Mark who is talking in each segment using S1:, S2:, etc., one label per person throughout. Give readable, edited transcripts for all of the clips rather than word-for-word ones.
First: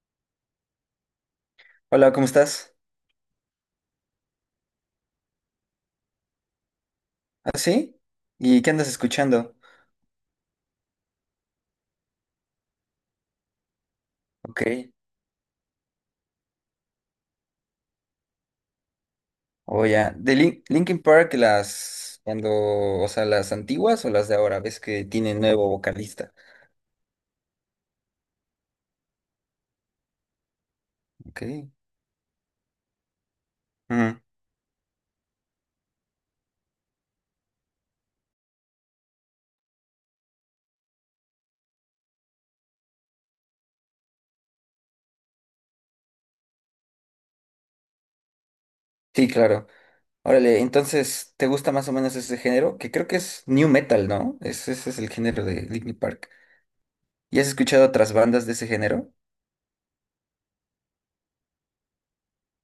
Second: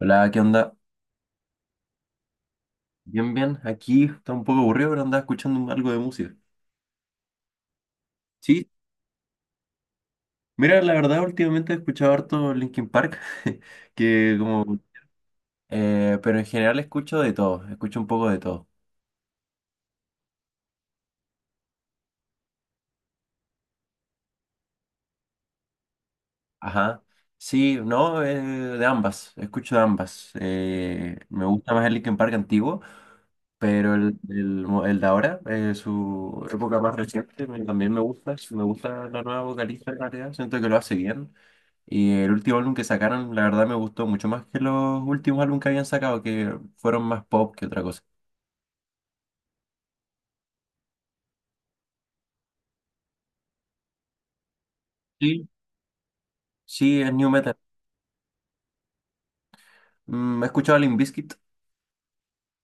S1: Hola, ¿qué onda?
S2: Hola, ¿cómo estás?
S1: Bien, bien. Aquí está un poco aburrido, pero andaba escuchando algo de música.
S2: ¿Ah, sí? ¿Y
S1: Sí,
S2: qué andas escuchando?
S1: mira, la verdad, últimamente he escuchado harto Linkin Park, que como...
S2: Ok.
S1: pero en general escucho de todo, escucho un poco de todo.
S2: O ya. De Linkin Park, las las antiguas o las de ahora, ves que tiene nuevo vocalista.
S1: Ajá. Sí, no, de ambas, escucho de ambas.
S2: Ok.
S1: Me gusta más el Linkin Park antiguo. Pero el,
S2: Ujú.
S1: el, mo- el de ahora, su época más reciente, también me gusta. Me gusta la nueva vocalista en realidad. Siento que lo hace bien. Y el último álbum que sacaron, la verdad me gustó mucho más que los últimos álbumes que habían sacado, que fueron más pop que otra cosa.
S2: Sí, claro. Órale, entonces, ¿te gusta más o menos ese género? Que creo que es new metal, ¿no? Ese es el género
S1: Sí.
S2: de Linkin Park.
S1: Sí, es new
S2: ¿Y has
S1: metal.
S2: escuchado otras bandas de ese género?
S1: He escuchado a Limp Bizkit.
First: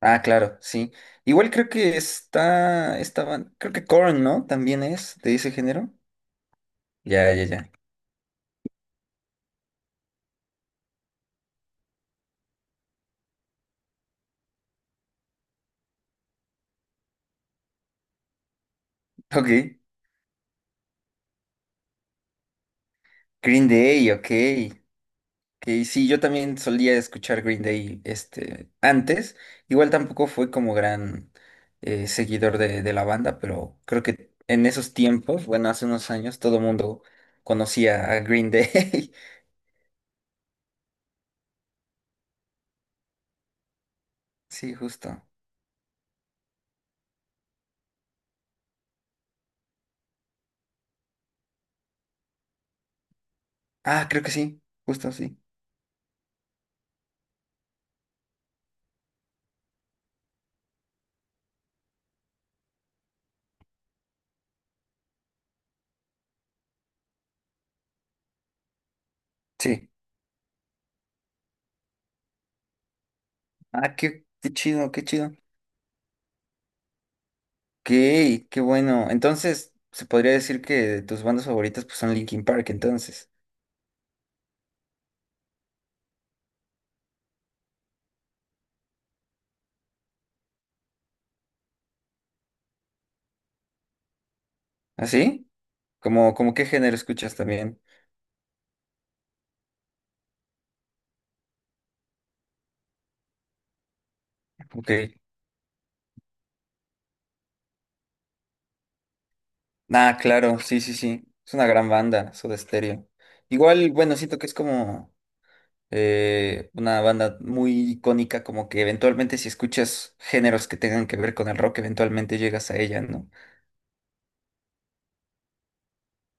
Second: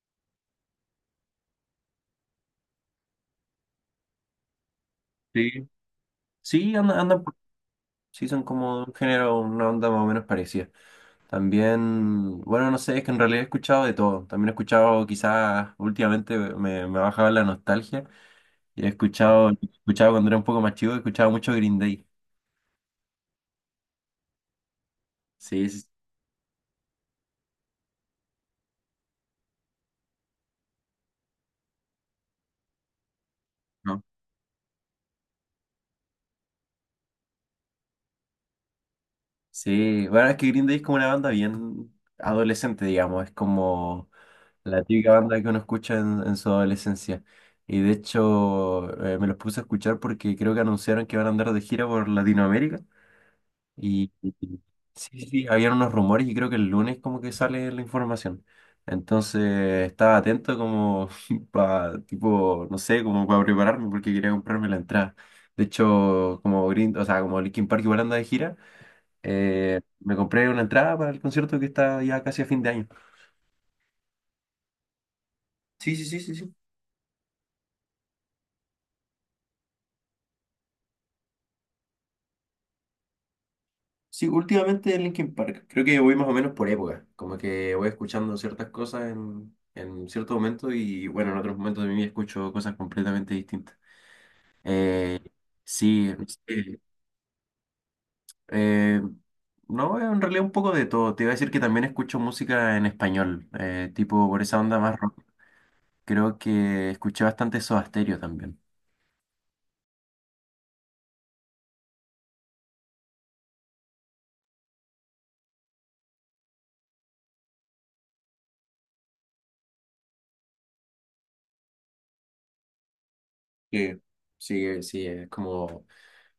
S2: Ah, claro, sí. Igual creo que creo que Korn, ¿no? También es de ese
S1: Sí.
S2: género.
S1: Sí, andan
S2: Ya, ya, ya.
S1: sí, son como un género, una onda más o menos parecida. También, bueno, no sé, es que en realidad he escuchado de todo. También he escuchado, quizás últimamente me ha bajado la nostalgia. Yo he escuchado, he
S2: Ok.
S1: escuchado cuando era un poco más chico, he escuchado mucho Green Day.
S2: Green Day, ok.
S1: Sí, sí,
S2: Que sí, yo también solía escuchar Green Day este, antes. Igual tampoco fue como gran seguidor de la banda, pero
S1: no.
S2: creo que en esos tiempos, bueno, hace unos años, todo el mundo conocía a Green Day.
S1: Sí, bueno, es que Green Day es como una banda bien adolescente, digamos, es como
S2: Sí,
S1: la típica
S2: justo.
S1: banda que uno escucha en su adolescencia. Y de hecho, me los puse a escuchar porque creo que anunciaron que van a andar de gira por Latinoamérica.
S2: Ah,
S1: Y,
S2: creo que
S1: y- y-
S2: sí, justo
S1: sí, sí,
S2: sí.
S1: sí, habían unos rumores y creo que el lunes como que sale la información. Entonces estaba atento como para, tipo, no sé, como para prepararme porque quería comprarme la entrada. De hecho, como o sea, como Linkin Park igual anda de gira,
S2: Sí.
S1: me compré una entrada para el concierto que está ya casi a fin de año.
S2: Ah, qué, qué chido, qué chido. Ok,
S1: Sí, sí, sí, sí, sí.
S2: qué bueno. Entonces, se podría decir que tus bandas favoritas pues, son Linkin Park, entonces.
S1: Sí, últimamente en Linkin Park. Creo que voy más o menos por época. Como que voy escuchando ciertas cosas en ciertos momentos y bueno, en otros momentos de mi vida escucho cosas completamente distintas. Eh,
S2: ¿Así?
S1: sí,
S2: ¿Como como qué
S1: sí,
S2: género escuchas también?
S1: eh, no, en realidad un poco de todo. Te iba a decir que también escucho música en español, tipo por esa onda
S2: Ok.
S1: más rock. Creo que escuché bastante Soda Stereo también.
S2: Ah, claro, sí, sí, sí. Es una gran banda, Soda Stereo. Igual, bueno, siento que es como una banda muy icónica, como que eventualmente si escuchas géneros que tengan que ver con el rock, eventualmente llegas a ella, ¿no?
S1: Sí, sí, sí, es como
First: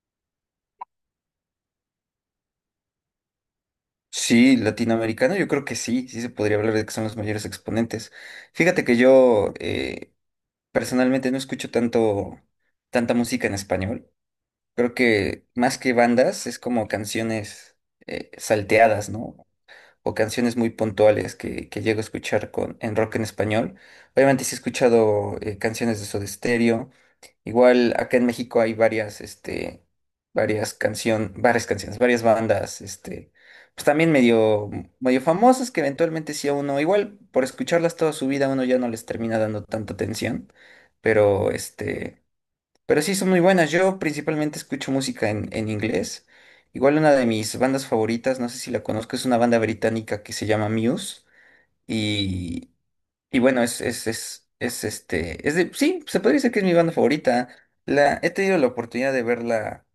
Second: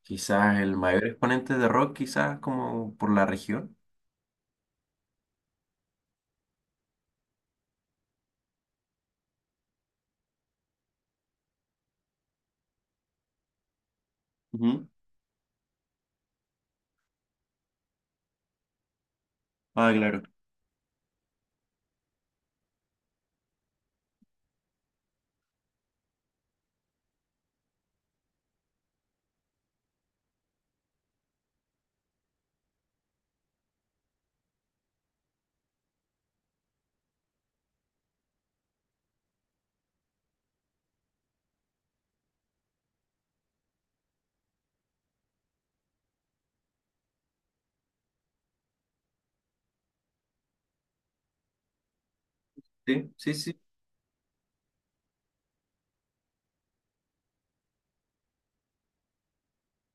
S1: quizás el mayor exponente de rock, quizás como por la región.
S2: Sí, latinoamericano, yo creo que sí, sí se podría hablar de que son los mayores exponentes. Fíjate que yo personalmente no escucho tanto, tanta música en español.
S1: Ujú.
S2: Creo que más que bandas es como canciones salteadas, ¿no?
S1: Ah,
S2: O
S1: claro.
S2: canciones muy puntuales que llego a escuchar en rock en español. Obviamente sí he escuchado canciones de Soda Stereo. Igual acá en México hay varias, este, varias canciones, varias bandas, este, pues también medio famosas que eventualmente sí a uno, igual por escucharlas toda su vida uno ya no les termina dando tanta atención, pero este... Pero sí, son muy buenas. Yo principalmente escucho música en inglés. Igual una de mis bandas favoritas, no sé si la conozco, es una banda británica que se llama Muse. Y,
S1: Sí, sí,
S2: y
S1: sí.
S2: bueno, es este, es de, sí, se podría decir que es mi banda favorita. La, he tenido la oportunidad de verla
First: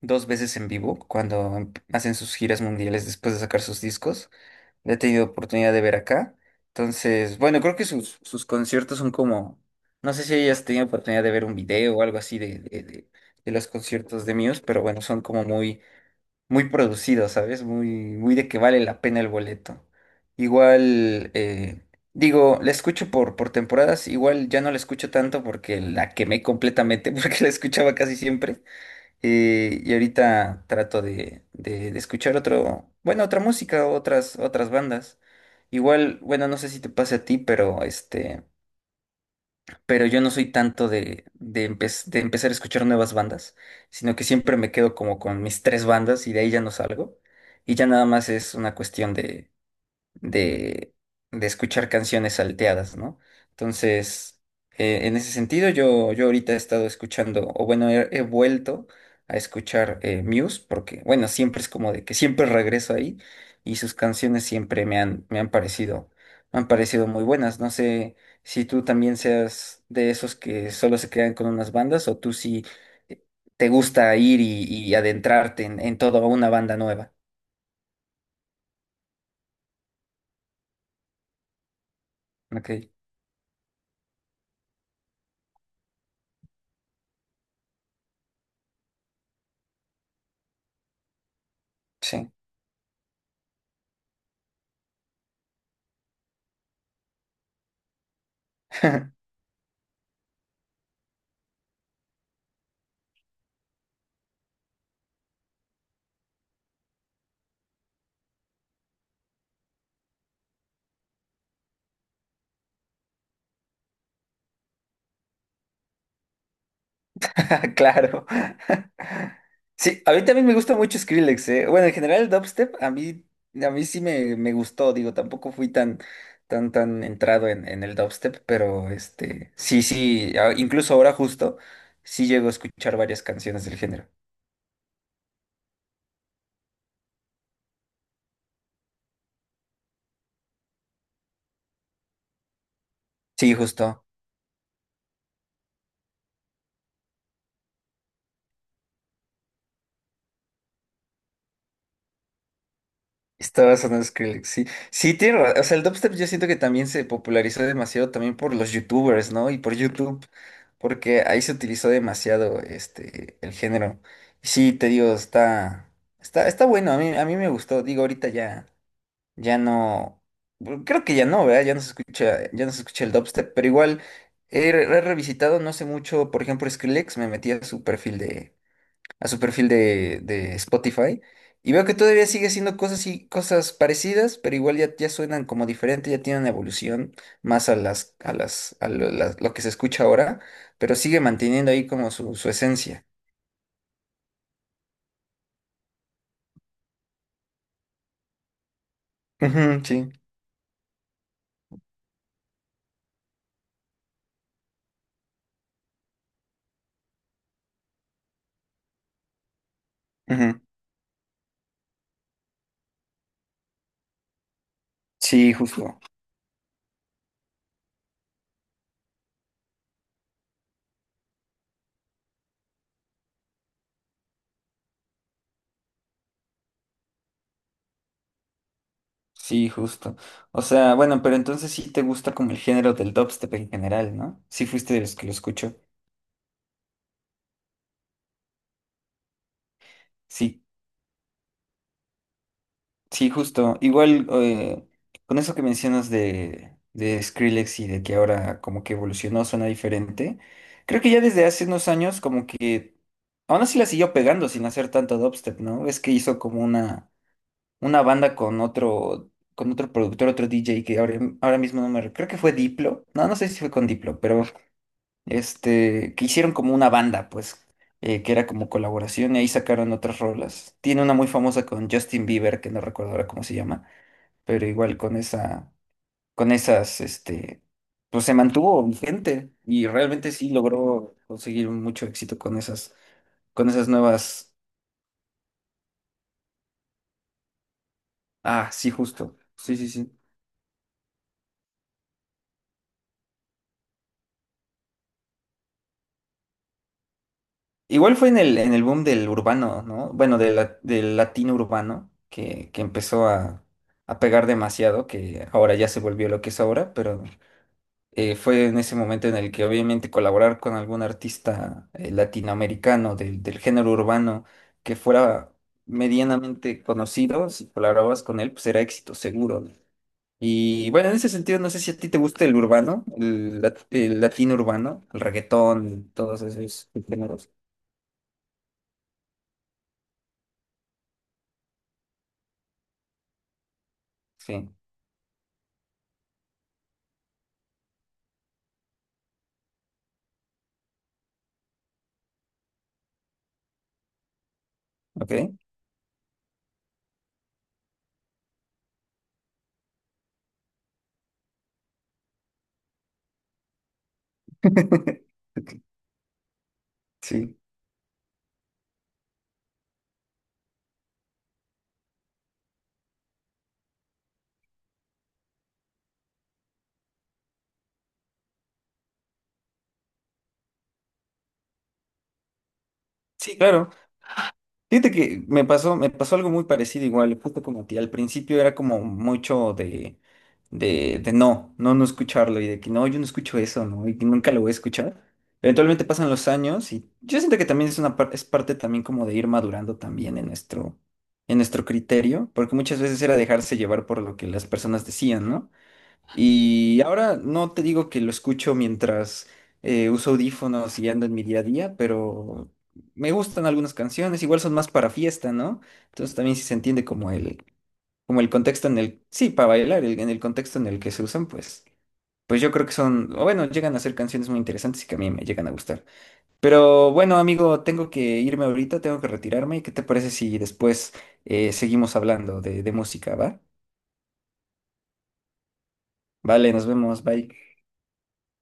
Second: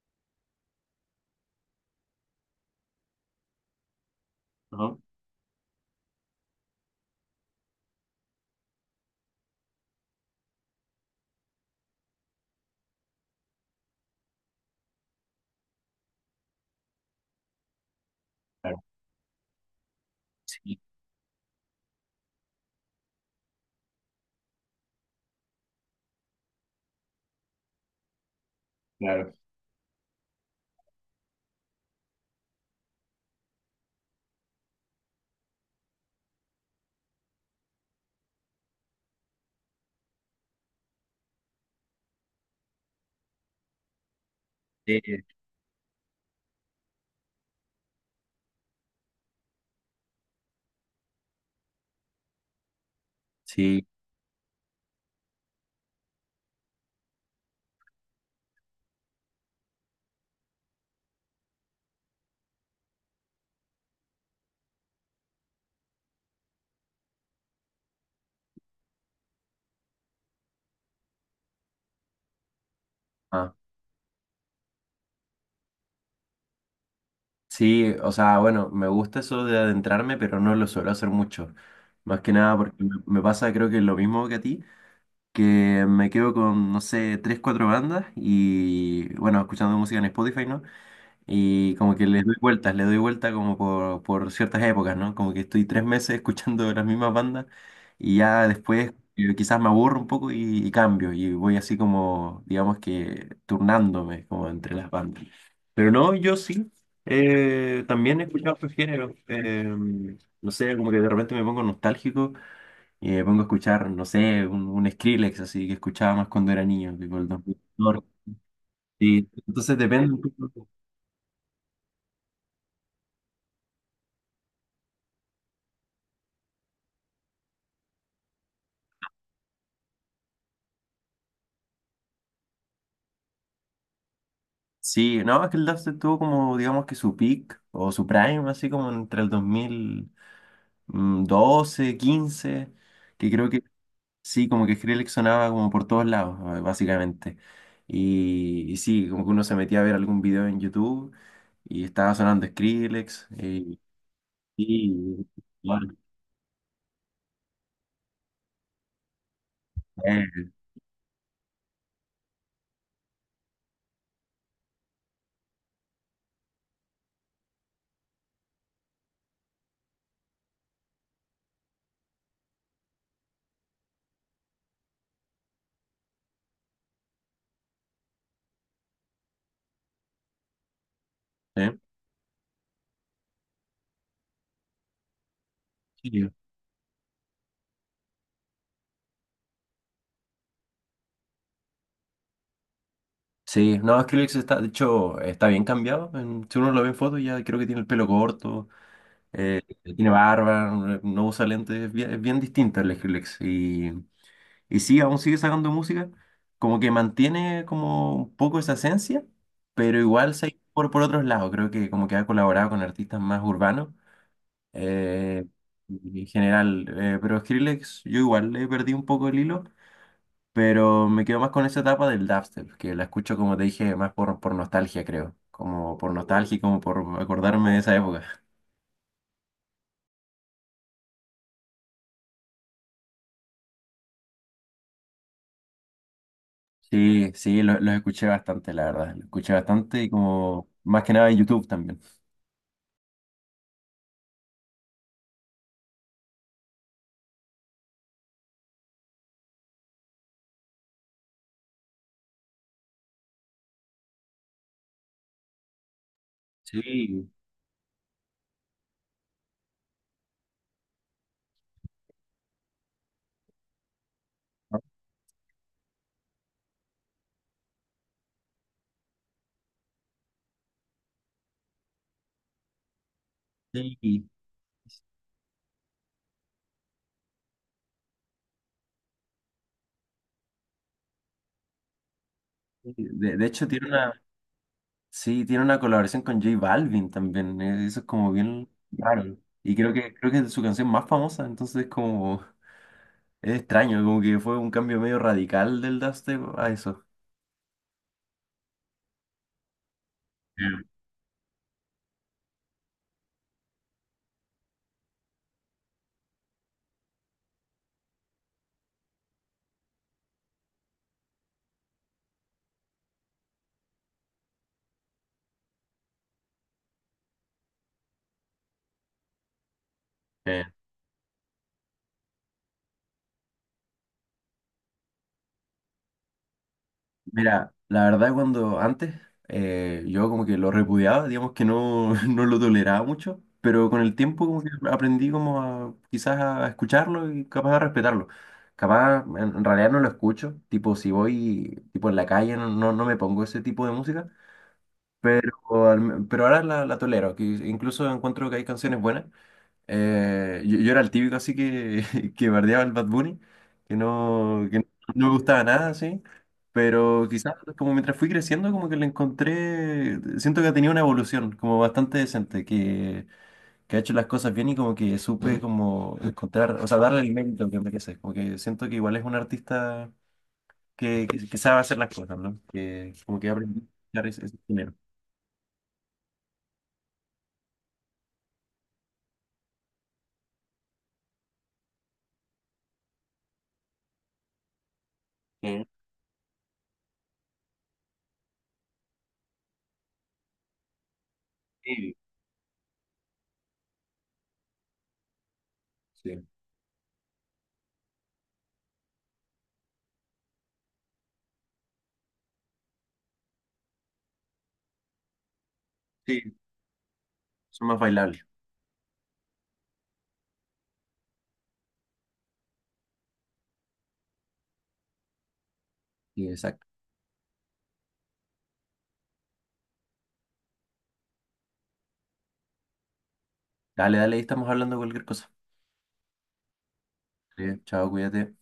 S2: dos veces en vivo cuando hacen sus giras mundiales después de sacar sus discos
S1: Ajá.
S2: he tenido oportunidad de ver acá. Entonces, bueno, creo que sus conciertos son como, no sé si hayas tenido oportunidad de ver un video o algo así de los conciertos de Muse, pero bueno, son como muy, muy producidos, ¿sabes? Muy, muy de que
S1: Claro.
S2: vale la pena el boleto.
S1: Sí,
S2: Igual, digo, la escucho por temporadas, igual ya no la escucho tanto porque la quemé completamente, porque la escuchaba casi siempre.
S1: claro.
S2: Y ahorita trato de escuchar otro, bueno, otra música, otras, otras bandas. Igual, bueno, no sé si te pase a ti, pero este, pero yo no soy tanto de empezar a escuchar nuevas bandas, sino que siempre me quedo
S1: Sí,
S2: como con mis tres bandas y de ahí ya no salgo. Y ya nada más es una cuestión de, de escuchar canciones salteadas, ¿no?
S1: sí.
S2: Entonces, en ese sentido, yo ahorita he estado escuchando, o bueno, he vuelto a escuchar Muse, porque, bueno, siempre es como de que siempre regreso ahí y sus canciones siempre me han parecido muy buenas. No sé si tú también seas de esos que solo se quedan con unas bandas o tú sí eh, te gusta ir y adentrarte en toda una banda nueva.
S1: Sí, o sea, bueno, me gusta eso de adentrarme, pero no lo suelo hacer mucho. Más que nada
S2: Ok,
S1: porque me pasa, creo que es lo mismo que a ti, que me quedo con, no sé, tres, cuatro bandas y, bueno, escuchando música en Spotify, ¿no? Y como que les
S2: sí.
S1: doy vueltas, le doy vuelta como por ciertas épocas, ¿no? Como que estoy tres meses escuchando las mismas bandas y ya después quizás me aburro un poco y cambio y voy así como, digamos que turnándome como entre las bandas. Pero no, yo sí, también he escuchado otros géneros. No sé, como que de repente me pongo nostálgico y me pongo a escuchar, no sé, un, Skrillex así que escuchaba más cuando era niño, tipo el 2014.
S2: Claro.
S1: Sí, entonces
S2: Sí,
S1: depende.
S2: a mí también me gusta mucho Skrillex, eh. Bueno, en general el dubstep a mí sí me gustó, digo, tampoco fui tan, tan, tan entrado en el dubstep, pero este, sí, sí, incluso ahora justo, sí llego a escuchar varias canciones del género.
S1: Sí, no, es que el dubstep tuvo como, digamos que su peak o su prime, así como entre el 2012-2015, que creo
S2: Sí,
S1: que
S2: justo.
S1: sí, como que Skrillex sonaba como por todos lados, básicamente. Y sí, como que uno se metía a ver algún video en YouTube y estaba sonando Skrillex.
S2: Estaba sonando Skrillex, sí. Sí,
S1: Y-
S2: tiene o sea, el
S1: bueno,
S2: dubstep yo siento que también se popularizó demasiado también por los youtubers, ¿no? Y por
S1: eh,
S2: YouTube, porque ahí se utilizó demasiado este, el género. Y sí, te digo, está bueno, a mí me gustó. Digo, ahorita ya, ya no, bueno, creo que ya no, ¿verdad? Ya no se escucha, ya no se escucha el dubstep, pero igual he revisitado no sé mucho, por ejemplo, Skrillex, me metí a su perfil de a su perfil de Spotify y
S1: eh,
S2: veo que todavía sigue haciendo cosas y cosas parecidas, pero igual ya, ya suenan como diferente, ya
S1: sí.
S2: tienen una evolución más a las, a las, a lo, las- lo que se escucha ahora, pero sigue manteniendo ahí como su esencia.
S1: Sí, no, Skrillex está, de hecho, está bien cambiado. Si uno lo ve en fotos, ya creo que tiene el pelo corto. Eh,
S2: Ujú, sí,
S1: Tiene barba, no usa lentes, es bien distinta la Skrillex. Y sí, aún sigue sacando música, como que mantiene como un poco esa esencia, pero igual se ha ido
S2: ujú.
S1: por otros lados. Creo que como que ha colaborado con artistas más urbanos eh,
S2: Sí, justo.
S1: en general. Pero Skrillex, yo igual le perdí un poco el hilo, pero me quedo más con esa etapa del dubstep, que la escucho, como te dije, más por nostalgia, creo. Como por nostalgia y como por acordarme de esa época.
S2: Sí, justo. O sea, bueno, pero entonces sí te gusta como el género del dubstep en general, ¿no? Sí fuiste de los que lo escuchó.
S1: Sí, sí, los escuché bastante, la verdad. Los escuché bastante y
S2: Sí.
S1: como más que nada en YouTube también.
S2: Sí, justo. Igual con eso que mencionas de Skrillex y de que ahora como que evolucionó, suena diferente. Creo que ya desde hace unos años como que aún así la siguió pegando sin hacer tanto dubstep, ¿no? Es que hizo como
S1: Sí,
S2: una banda con otro productor, otro DJ que ahora, ahora mismo no me... creo que fue Diplo. No, no sé si fue con Diplo, pero
S1: ¿no?
S2: este, que hicieron como una banda, pues, que era como colaboración y ahí sacaron otras rolas. Tiene una muy famosa con Justin Bieber, que no recuerdo ahora cómo se llama
S1: Sí, sí.
S2: pero igual con esa, con esas, este, pues se mantuvo vigente y realmente sí logró conseguir mucho éxito
S1: De hecho
S2: con esas
S1: tiene una,
S2: nuevas,
S1: sí, tiene una colaboración con J Balvin también. Eso es como bien
S2: ah, sí,
S1: raro.
S2: justo,
S1: Y
S2: sí, sí,
S1: creo que,
S2: sí.
S1: creo que es su canción más famosa, entonces como es extraño, como que fue un cambio medio radical del dubstep a eso.
S2: Igual fue en el boom del urbano, ¿no? Bueno, del latino urbano, que empezó a pegar demasiado, que ahora ya se volvió lo que es ahora, pero fue en ese momento en el que obviamente colaborar con algún artista latinoamericano del género urbano que fuera medianamente conocido, si colaborabas con él, pues era éxito seguro. ¿No? Y bueno, en ese sentido, no sé si a ti te gusta el urbano, el latino urbano, el reggaetón, todos esos géneros.
S1: Mira, la verdad cuando antes yo como que lo repudiaba, digamos que no, no lo toleraba mucho, pero con el tiempo como
S2: Sí,
S1: que aprendí como a quizás a escucharlo y capaz a respetarlo. Capaz en realidad no lo escucho, tipo si voy tipo en la calle no, no, no me pongo ese tipo de música,
S2: ok.
S1: pero, pero ahora la tolero, que incluso encuentro que hay canciones buenas. Yo era el típico así que, que bardeaba al Bad Bunny, que no me gustaba nada, así. Pero quizás
S2: Sí.
S1: como mientras fui creciendo, como que le encontré, siento que ha tenido una evolución como bastante decente, que ha hecho las cosas bien y como que supe como encontrar, o sea, darle el mérito que merece. Como que siento que igual es un artista que sabe hacer las cosas, ¿no? Que como que
S2: Sí,
S1: aprende a
S2: claro.
S1: dar ese dinero.
S2: Fíjate que me pasó algo muy parecido igual, justo como a ti. Al principio era como mucho de, no, no, no escucharlo y de que no, yo no escucho eso, ¿no? Y que nunca lo voy a escuchar.
S1: Mm,
S2: Eventualmente pasan los años y yo siento que también es una es parte también como de ir madurando también en nuestro
S1: sí,
S2: criterio, porque muchas veces era dejarse llevar por lo que las personas decían, ¿no?
S1: sí,
S2: Y ahora no te digo que lo escucho mientras uso audífonos y ando en mi día a día, pero me gustan algunas canciones, igual son más para fiesta, ¿no? Entonces también
S1: sí,
S2: si se entiende como
S1: son más
S2: como
S1: bailables.
S2: el contexto en el, sí, para bailar, en el contexto en el que se usan, pues, pues yo creo que son, o bueno, llegan a ser canciones muy interesantes y que a mí me llegan a gustar.
S1: Sí, exacto.
S2: Pero bueno, amigo, tengo que irme ahorita, tengo que retirarme. ¿Qué te parece si después seguimos hablando de música, va?
S1: Dale, dale, ahí estamos hablando de cualquier cosa.
S2: Vale, nos vemos, bye.
S1: Bien, chao, cuídate.